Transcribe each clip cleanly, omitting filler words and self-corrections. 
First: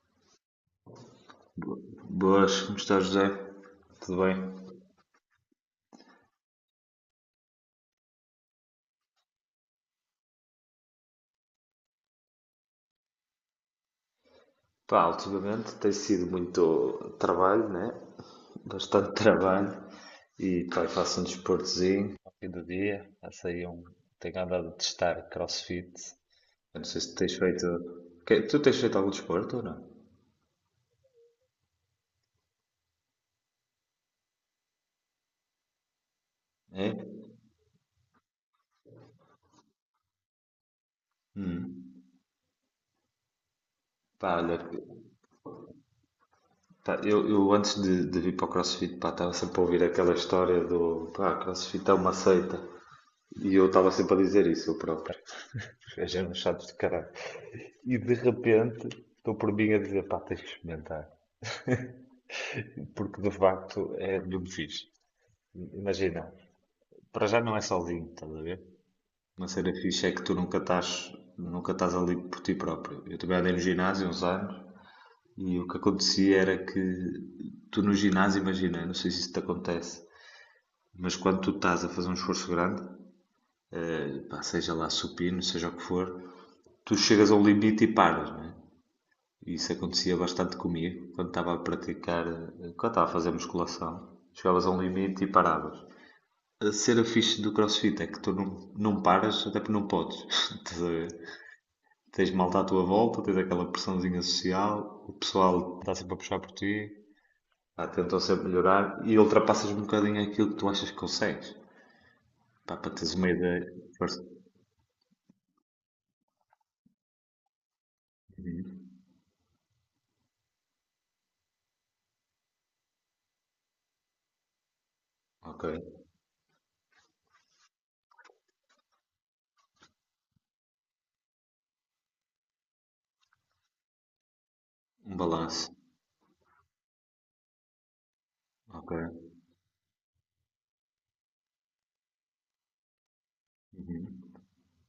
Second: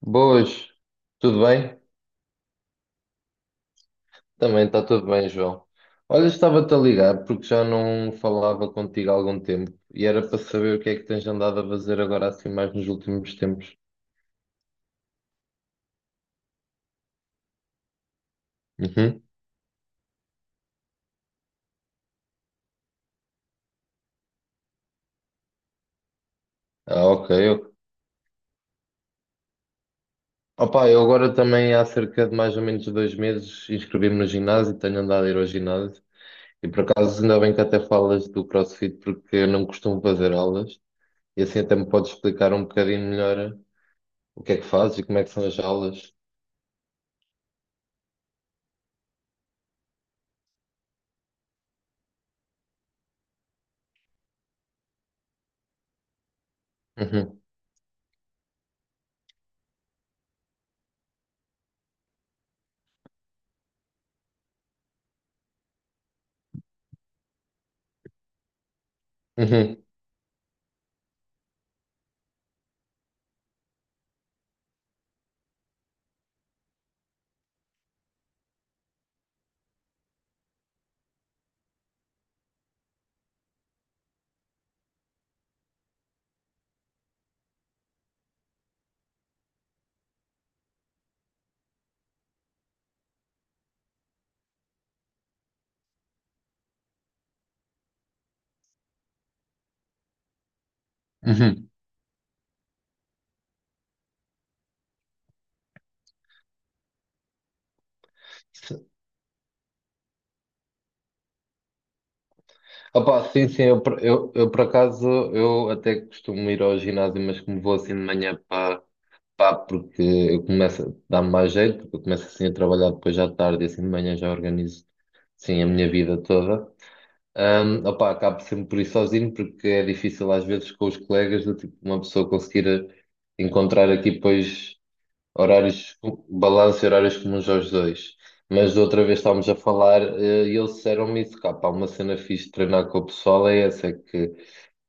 Boas, tudo bem? Boas, como está José? Tudo bem? Também está tudo bem, João. Olha, estava-te a ligar porque já não falava contigo há algum tempo e era para saber o que é que tens andado a fazer agora assim mais nos últimos tempos. Pá, ultimamente tem sido muito trabalho, né? Bastante Uhum. trabalho e pá, faço um desportozinho ao fim do dia. Faço aí um... Tenho andado a testar CrossFit. Eu não sei Ah, se ok. tens feito... Tu tens feito algum desporto ou não? Opa, eu agora também há cerca de mais ou menos 2 meses inscrevi-me no ginásio, tenho andado a ir ao ginásio e por É? acaso ainda bem que até falas do CrossFit porque eu não costumo fazer aulas e assim até me Hum. podes explicar um bocadinho melhor Pá, o que é olha, que fazes e como é que são as aulas. pá, eu antes de vir para o CrossFit, pá, estava sempre a ouvir aquela história do, pá, CrossFit é uma seita. E eu estava sempre a dizer isso, eu próprio. A gente é um chato de caralho. Uhum, E de repente estou por mim a dizer, pá, tens que experimentar. Porque de facto é mesmo fixe. Imagina, para já não é sozinho, estás a ver? Uma cena uhum, fixe é que tu nunca estás, nunca estás ali por ti próprio. Eu também andei no ginásio uns anos e o que acontecia era que tu no ginásio, imagina, não sei se isso te acontece, mas quando tu estás a fazer um esforço grande, pá, seja lá supino, seja o que for, tu chegas a um limite e paras, não é? Isso acontecia bastante comigo quando estava a praticar, quando estava a fazer musculação. Chegavas a um limite e paravas. A cena fixe do crossfit é que tu não paras, até porque não podes. Estás a ver? uhum. Tens malta à tua volta, tens aquela pressãozinha social, o pessoal está sempre a puxar por ti, pá, tentam sempre melhorar e ultrapassas um bocadinho aquilo que tu achas que consegues. Pá, para teres Opa, uma sim, sim, ideia. eu, por- Força. eu, eu por acaso eu até costumo ir ao ginásio, mas como vou assim de manhã para pá, porque eu começo a dar-me mais jeito, porque eu começo assim a trabalhar depois já tarde e assim de manhã já organizo sim Ok. a minha vida toda. Opa, acabo sempre por ir sozinho porque é difícil às vezes com os colegas do tipo uma pessoa conseguir encontrar aqui depois. Um balanço. Horários, balanço e horários comuns aos dois. Mas da Ok. outra vez estávamos a falar, e eles disseram-me isso, cá, pá, uma cena fixe de treinar com o pessoal é essa, é que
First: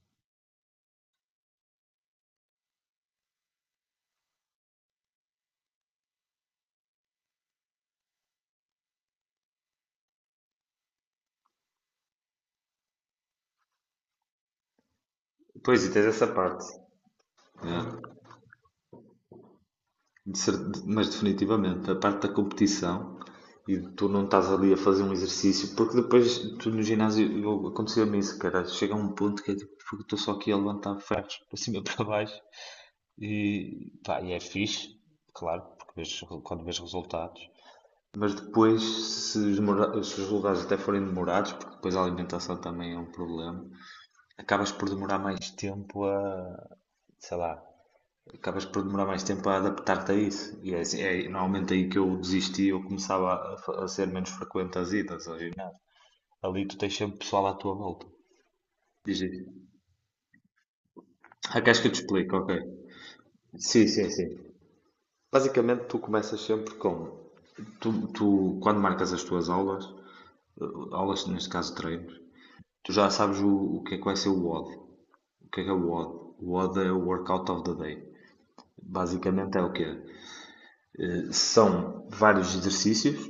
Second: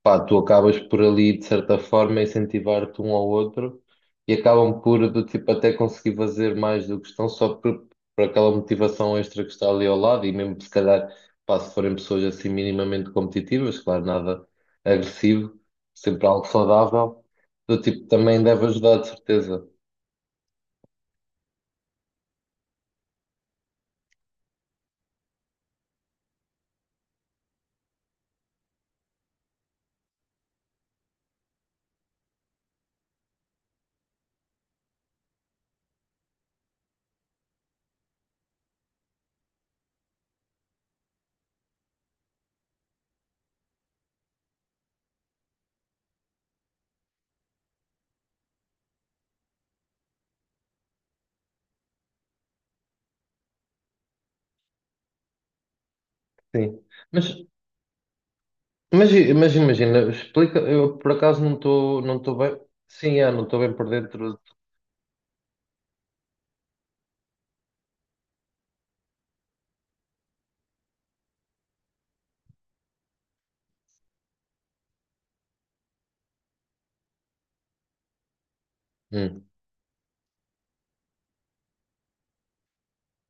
pá, tu acabas por ali, de certa forma, incentivar-te um ao outro e acabam por, do tipo, até conseguir fazer mais do que estão só por aquela motivação extra que está ali ao lado e mesmo se calhar, pá, se forem pessoas assim minimamente competitivas, claro, nada agressivo, Pois, e tens sempre essa algo parte. saudável, do Yeah. tipo, também deve ajudar, de certeza. Mas definitivamente, a parte da competição e tu não estás ali a fazer um exercício, porque depois tu no ginásio eu- acontecia-me isso, cara. Chega a um ponto que é tipo, porque estou só aqui a levantar ferros para cima e para baixo e, pá, e é fixe, claro, porque quando vês resultados, mas depois se os resultados até forem demorados, porque depois a alimentação também é um problema, acabas por demorar mais tempo a, sei lá, acabas por demorar mais tempo a adaptar-te a isso. E é, é normalmente aí que eu desisti, eu começava a ser menos frequente as idas ao ginásio. Ali tu Sim. tens sempre Mas, pessoal à tua volta. mas, Diz aí. mas imagina, explica, eu por acaso não Ah, queres que eu te estou não explique? estou Ok. bem. Sim, é, não estou bem Sim, por sim, sim. dentro. Basicamente tu começas sempre com... Tu, quando marcas as tuas aulas, aulas neste caso treinos, tu já sabes o que é que vai ser o WOD. O D. O que é o WOD? O WOD é o Workout of the Day. Hum, Basicamente é o quê? São vários exercícios.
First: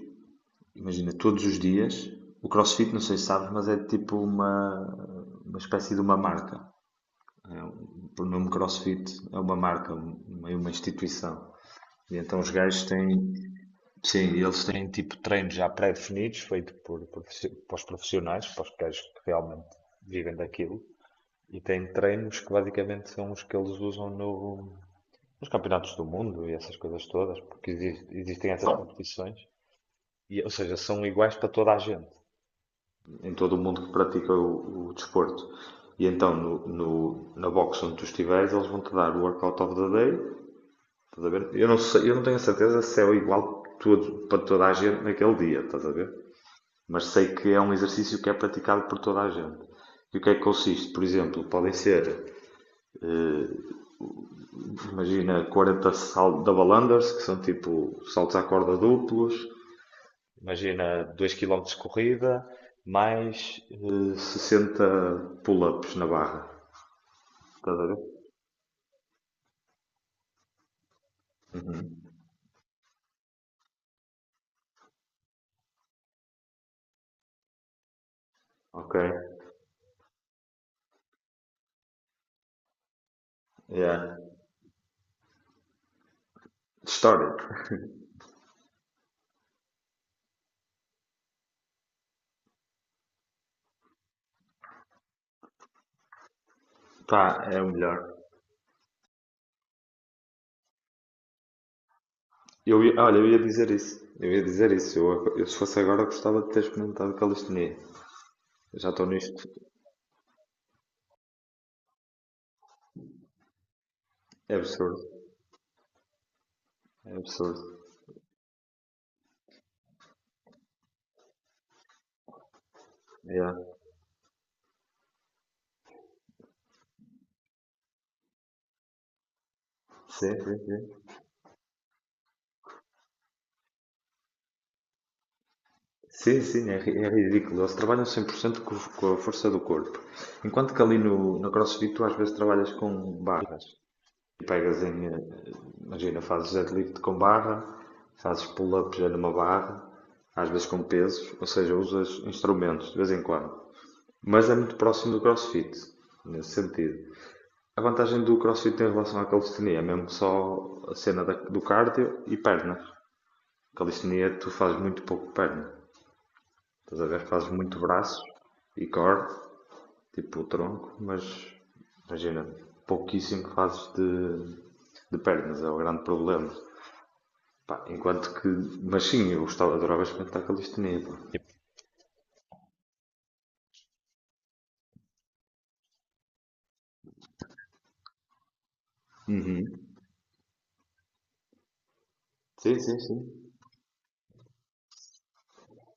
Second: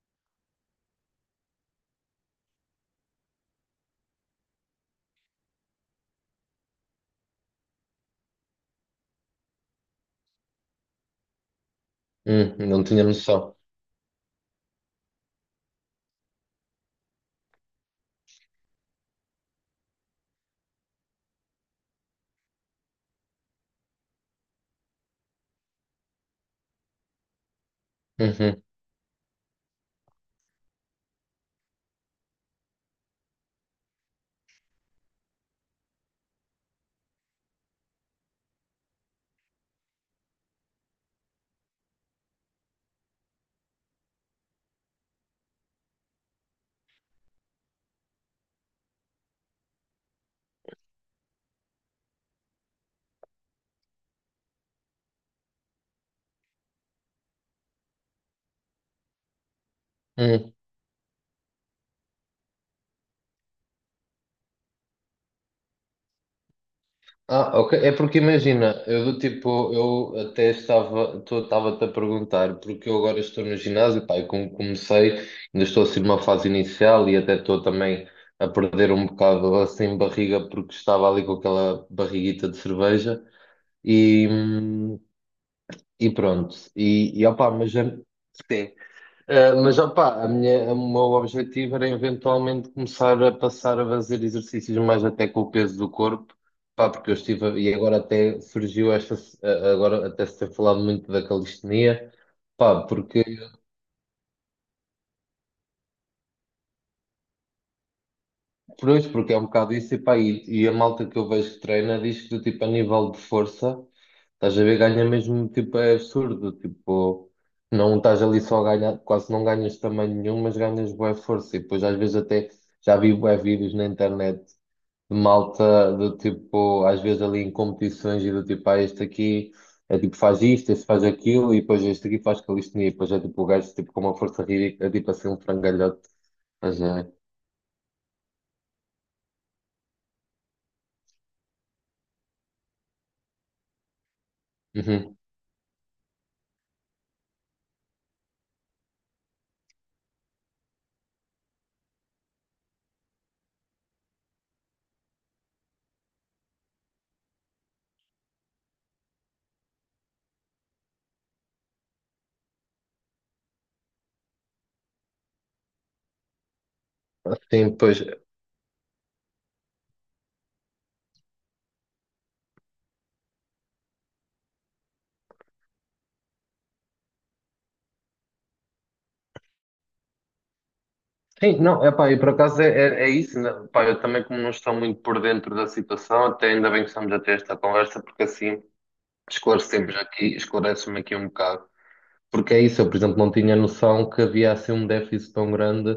Imagina, todos os dias, o CrossFit, não sei se sabes, mas é tipo uma espécie de uma marca. O nome CrossFit é uma marca, meio uma instituição. E então os não gajos tinha têm, noção. sim, eles têm tipo treinos já pré-definidos, feito para os profissionais, para os gajos que realmente vivem daquilo. E têm treinos que basicamente são os que eles usam no, nos campeonatos do mundo e essas coisas todas, porque existem Uhum, essas competições. E, ou seja, são iguais para toda a gente em todo o mundo que pratica o desporto. E então na box onde tu estiveres, eles vão te dar o workout of the day. Estás a ver? Eu não sei, eu não tenho a certeza se é o igual para toda a gente naquele dia, estás a ver? Mas sei que é um exercício que é praticado por toda a gente. E o que é que consiste? Por exemplo, podem ser, eh, imagina, 40 saltos double unders, que são tipo saltos à corda duplos. uhum. Imagina 2 quilómetros de corrida, mais 60 pull-ups na barra. Ah, ok. Estás a É ver? porque imagina, eu do tipo, eu até estava, estava-te a perguntar, porque eu agora estou no ginásio, pá, e como comecei, ainda estou assim numa fase inicial e até estou também a perder Ok. um bocado assim barriga porque estava ali com aquela barriguita de cerveja. Yeah. E, hum, E pronto, e Histórico. opá, sim. Ah, mas opá, a minha, o meu objetivo era eventualmente começar a passar a fazer exercícios mais até com o peso do corpo, pá, porque eu Pá, estive, é o e agora melhor. até surgiu esta, agora até se tem falado muito da calistenia, pá, Olha, porque eu ia dizer isso. Eu ia dizer isso. Eu, se fosse agora, gostava de ter experimentado calistenia. Eu já estou pois, porque é um nisto. bocado isso, e, pá, e a malta que eu vejo que treina diz que, do tipo, a nível de força, É estás a ver, absurdo. ganha mesmo, tipo, é absurdo, É tipo, absurdo. não estás ali só a ganhar, quase não ganhas tamanho nenhum, mas ganhas boa força, e depois às vezes até, já vi bué Yeah. vídeos na internet de malta, do tipo, às vezes ali em competições, e do tipo, ah, este aqui, é tipo, Sim, faz sim, isto, este sim. faz aquilo, e depois este aqui faz calistenia, e depois é tipo, o gajo, tipo, com uma força ridícula, é tipo assim, um frangalhote, Sim, sim, é, mas é. é ridículo. Eles trabalham 100% com a força do corpo. Enquanto que ali no CrossFit tu às vezes trabalhas com barras. Pegas em, Uhum. Imagina, fazes deadlift com barra, fazes pull-up já numa barra, às vezes com pesos, ou seja, usas instrumentos de vez em quando. Mas é muito próximo do CrossFit, nesse sentido. A vantagem do CrossFit em relação à calistenia é mesmo só a cena do cardio e pernas. Calistenia, tu fazes muito pouco perna. Estás a ver? Fazes Sim, muito pois. braço e core, tipo o tronco, mas imagina, pouquíssimo fazes de pernas, é o grande problema. Pá, enquanto que. Mas sim, eu gostava, adorava experimentar calistenia, pá. Sim, não, é pá, e por acaso é isso, né? Pá, eu também como não estou muito por dentro da situação, até ainda bem que estamos a ter esta conversa, porque assim Uhum. esclarecemos aqui, esclarece-me aqui um bocado. Porque é Sim, isso, eu, sim, por exemplo, não sim. tinha noção que havia assim um déficit tão grande,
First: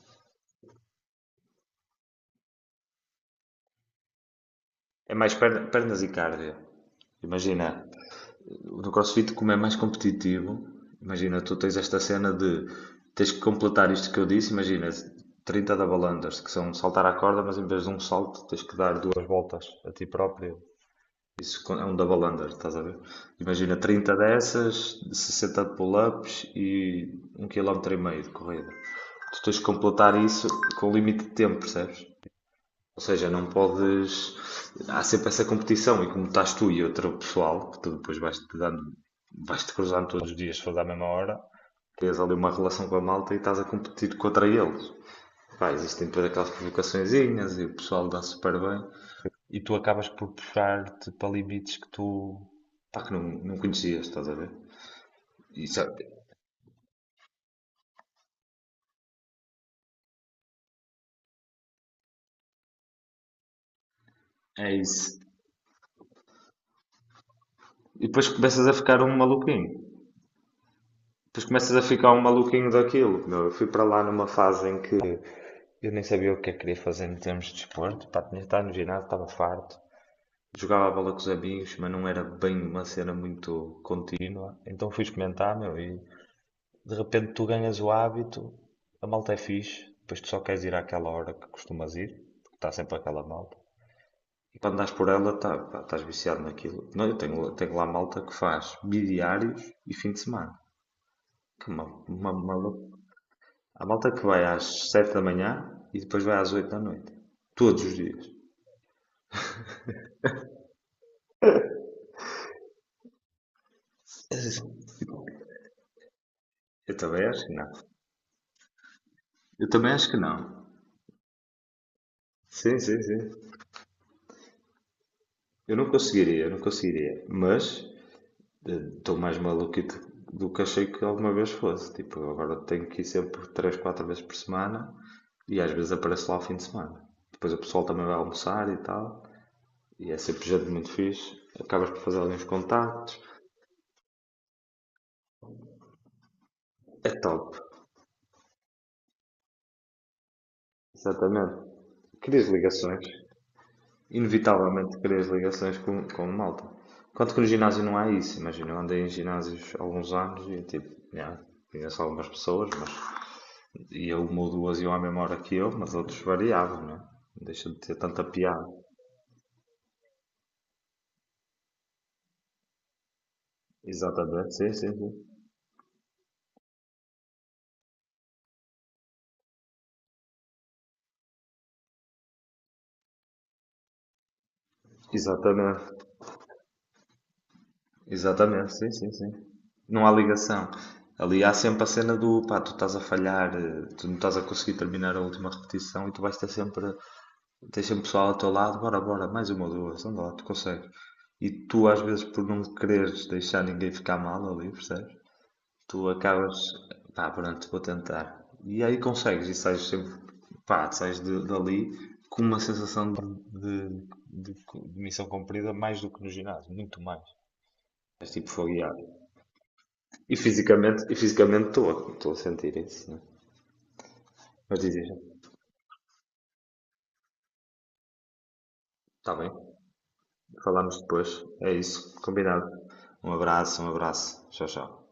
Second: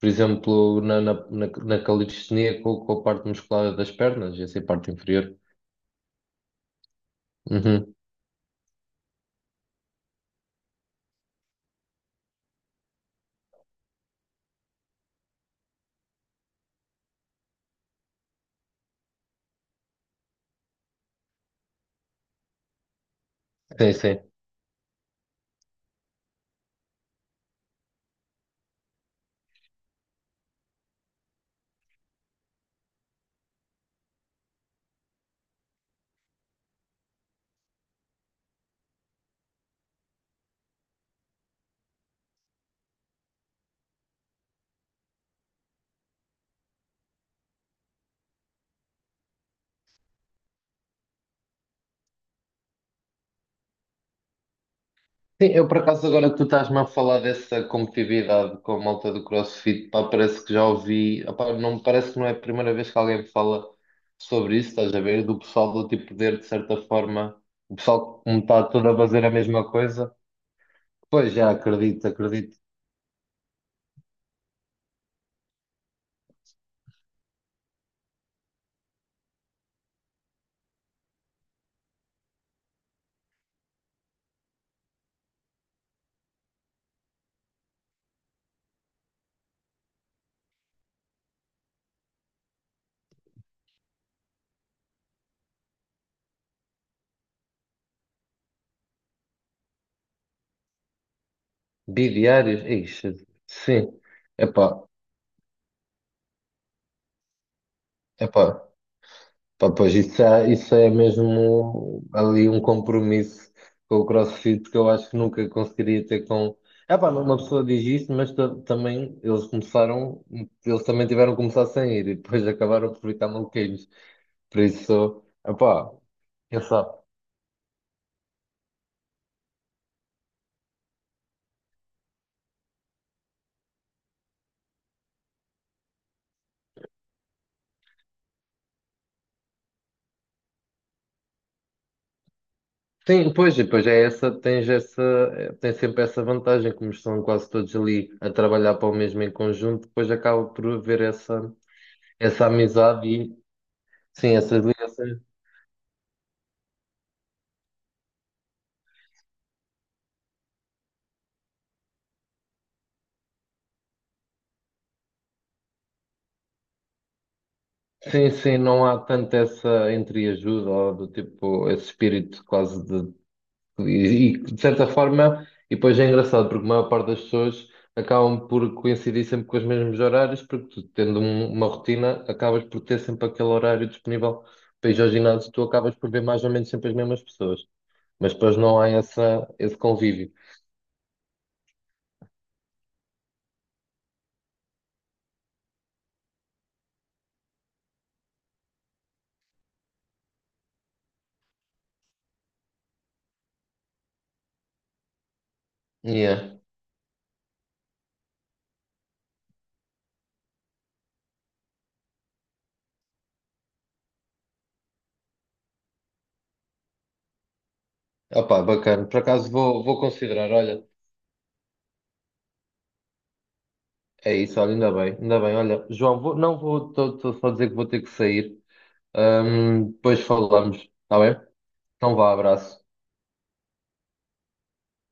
por exemplo, na calistenia com a parte muscular das pernas, e assim, a parte É mais inferior. Pernas e cardio. Imagina, Uhum. no CrossFit, como é mais competitivo, imagina, tu tens esta cena de tens que completar isto que eu disse. Imagina, 30 double unders, que são saltar à corda, mas em vez de um salto, tens que dar duas voltas a ti próprio. É um double under, estás a ver? Imagina Sim, 30 sim. dessas, 60 de pull-ups e um quilómetro e meio de corrida. Tu tens que completar isso com limite de tempo, percebes? Ou seja, não podes. Há sempre essa competição e como estás tu e outro pessoal, que tu depois vais-te dando, vais-te cruzando todos os dias, se for à mesma hora, tens ali uma relação com a malta e estás a competir contra eles. Pá, existem depois aquelas provocaçõezinhas e o pessoal dá super bem e tu acabas por puxar-te para limites que tu. Pá, que não conhecias, estás a ver? Sim, E eu por acaso sabe- agora que tu estás-me a falar dessa competitividade com a malta do CrossFit, pá, parece que já ouvi, opá, não, parece que não é a primeira vez que alguém me fala sobre isso, É estás a isso. ver? Do pessoal do tipo poder, de certa forma, o E pessoal depois que me está começas a todo a ficar um fazer a maluquinho. mesma coisa. Pois Depois já começas a acredito, ficar um acredito. maluquinho daquilo. Meu, eu fui para lá numa fase em que eu nem sabia o que é que queria fazer em termos de desporto. Pá, tinha estado no ginásio, estava farto. Jogava a bola com os amigos, mas não era bem uma cena muito contínua. Então fui experimentar, meu, e de repente tu ganhas o hábito, a malta é fixe, depois tu só queres ir àquela hora que costumas ir, porque está sempre aquela malta. E quando andas por ela, tá, pá, estás viciado naquilo. Não, eu tenho lá malta que faz bidiários e fim de semana. Que é uma, uma. Bidiários, ixi, Há sim, malta que vai epá, às 7 da manhã e depois vai às 8 da noite. Todos os dias. epá. Pá, pois isso é mesmo ali um compromisso com o CrossFit que eu acho que nunca conseguiria ter com. Eu É pá, também uma acho que pessoa não. diz isso, mas também eles Eu também acho que começaram, não. eles também tiveram que começar sem ir e depois Sim, acabaram sim, por ficar sim. maluquinhos. Por isso, é Eu não pá, conseguiria, eu não quem sabe? conseguiria. Mas estou mais maluquito do que achei que alguma vez fosse. Tipo, agora tenho que ir sempre 3, 4 vezes por semana e às vezes apareço lá ao fim de semana. Depois o pessoal também vai almoçar e tal, e é sempre gente muito fixe. Acabas por fazer alguns contactos, Sim, pois, e depois é essa, tens essa, tens sempre essa vantagem, como é estão top, quase todos ali a trabalhar para o mesmo em conjunto, depois acaba por haver essa, exatamente. essa Crias ligações, amizade e sim, essas inevitavelmente ligações. crias ligações com malta. Enquanto que no ginásio não há isso, imagina, eu andei em ginásios há alguns anos e tipo, yeah, conheço algumas pessoas, mas e ele uma ou duas iam à mesma hora que eu, mas outros variavam, né? Deixa de ter tanta Sim, sim, piada. não há tanto essa entreajuda ou do tipo esse espírito quase de. Exatamente, De sim, certa sim, sim. forma, e depois é engraçado porque a maior parte das pessoas acabam por coincidir sempre com os mesmos horários, porque tu, tendo uma rotina, acabas por ter sempre aquele horário disponível para ir ao ginásio, tu acabas por Exatamente, ver mais ou menos sempre as mesmas pessoas, mas depois exatamente, não há sim, sim, sim. essa, esse Não há convívio. ligação. Ali há sempre a cena do pá, tu estás a falhar, tu não estás a conseguir terminar a última repetição e tu vais ter sempre, tens sempre pessoal ao teu lado, bora, bora, mais uma ou duas, anda lá, tu consegues. E tu às vezes por não quereres deixar ninguém ficar mal ali, percebes? Tu Yeah. acabas, pá, pronto, vou tentar. E aí consegues, e sais sempre, pá, sais dali com uma sensação de- de missão cumprida mais do que no ginásio, muito mais. És tipo Opa, bacana. fogueado. Por acaso vou, vou E considerar, olha, fisicamente, e fisicamente estou a sentir isso, né? é isso, olha, Mas dizes, ainda bem, olha, João, vou, não vou, estou só a dizer que vou ter que sair. está bem, Depois falamos, falamos está depois, bem? é Então isso, vá, combinado. abraço. Um abraço, tchau, tchau.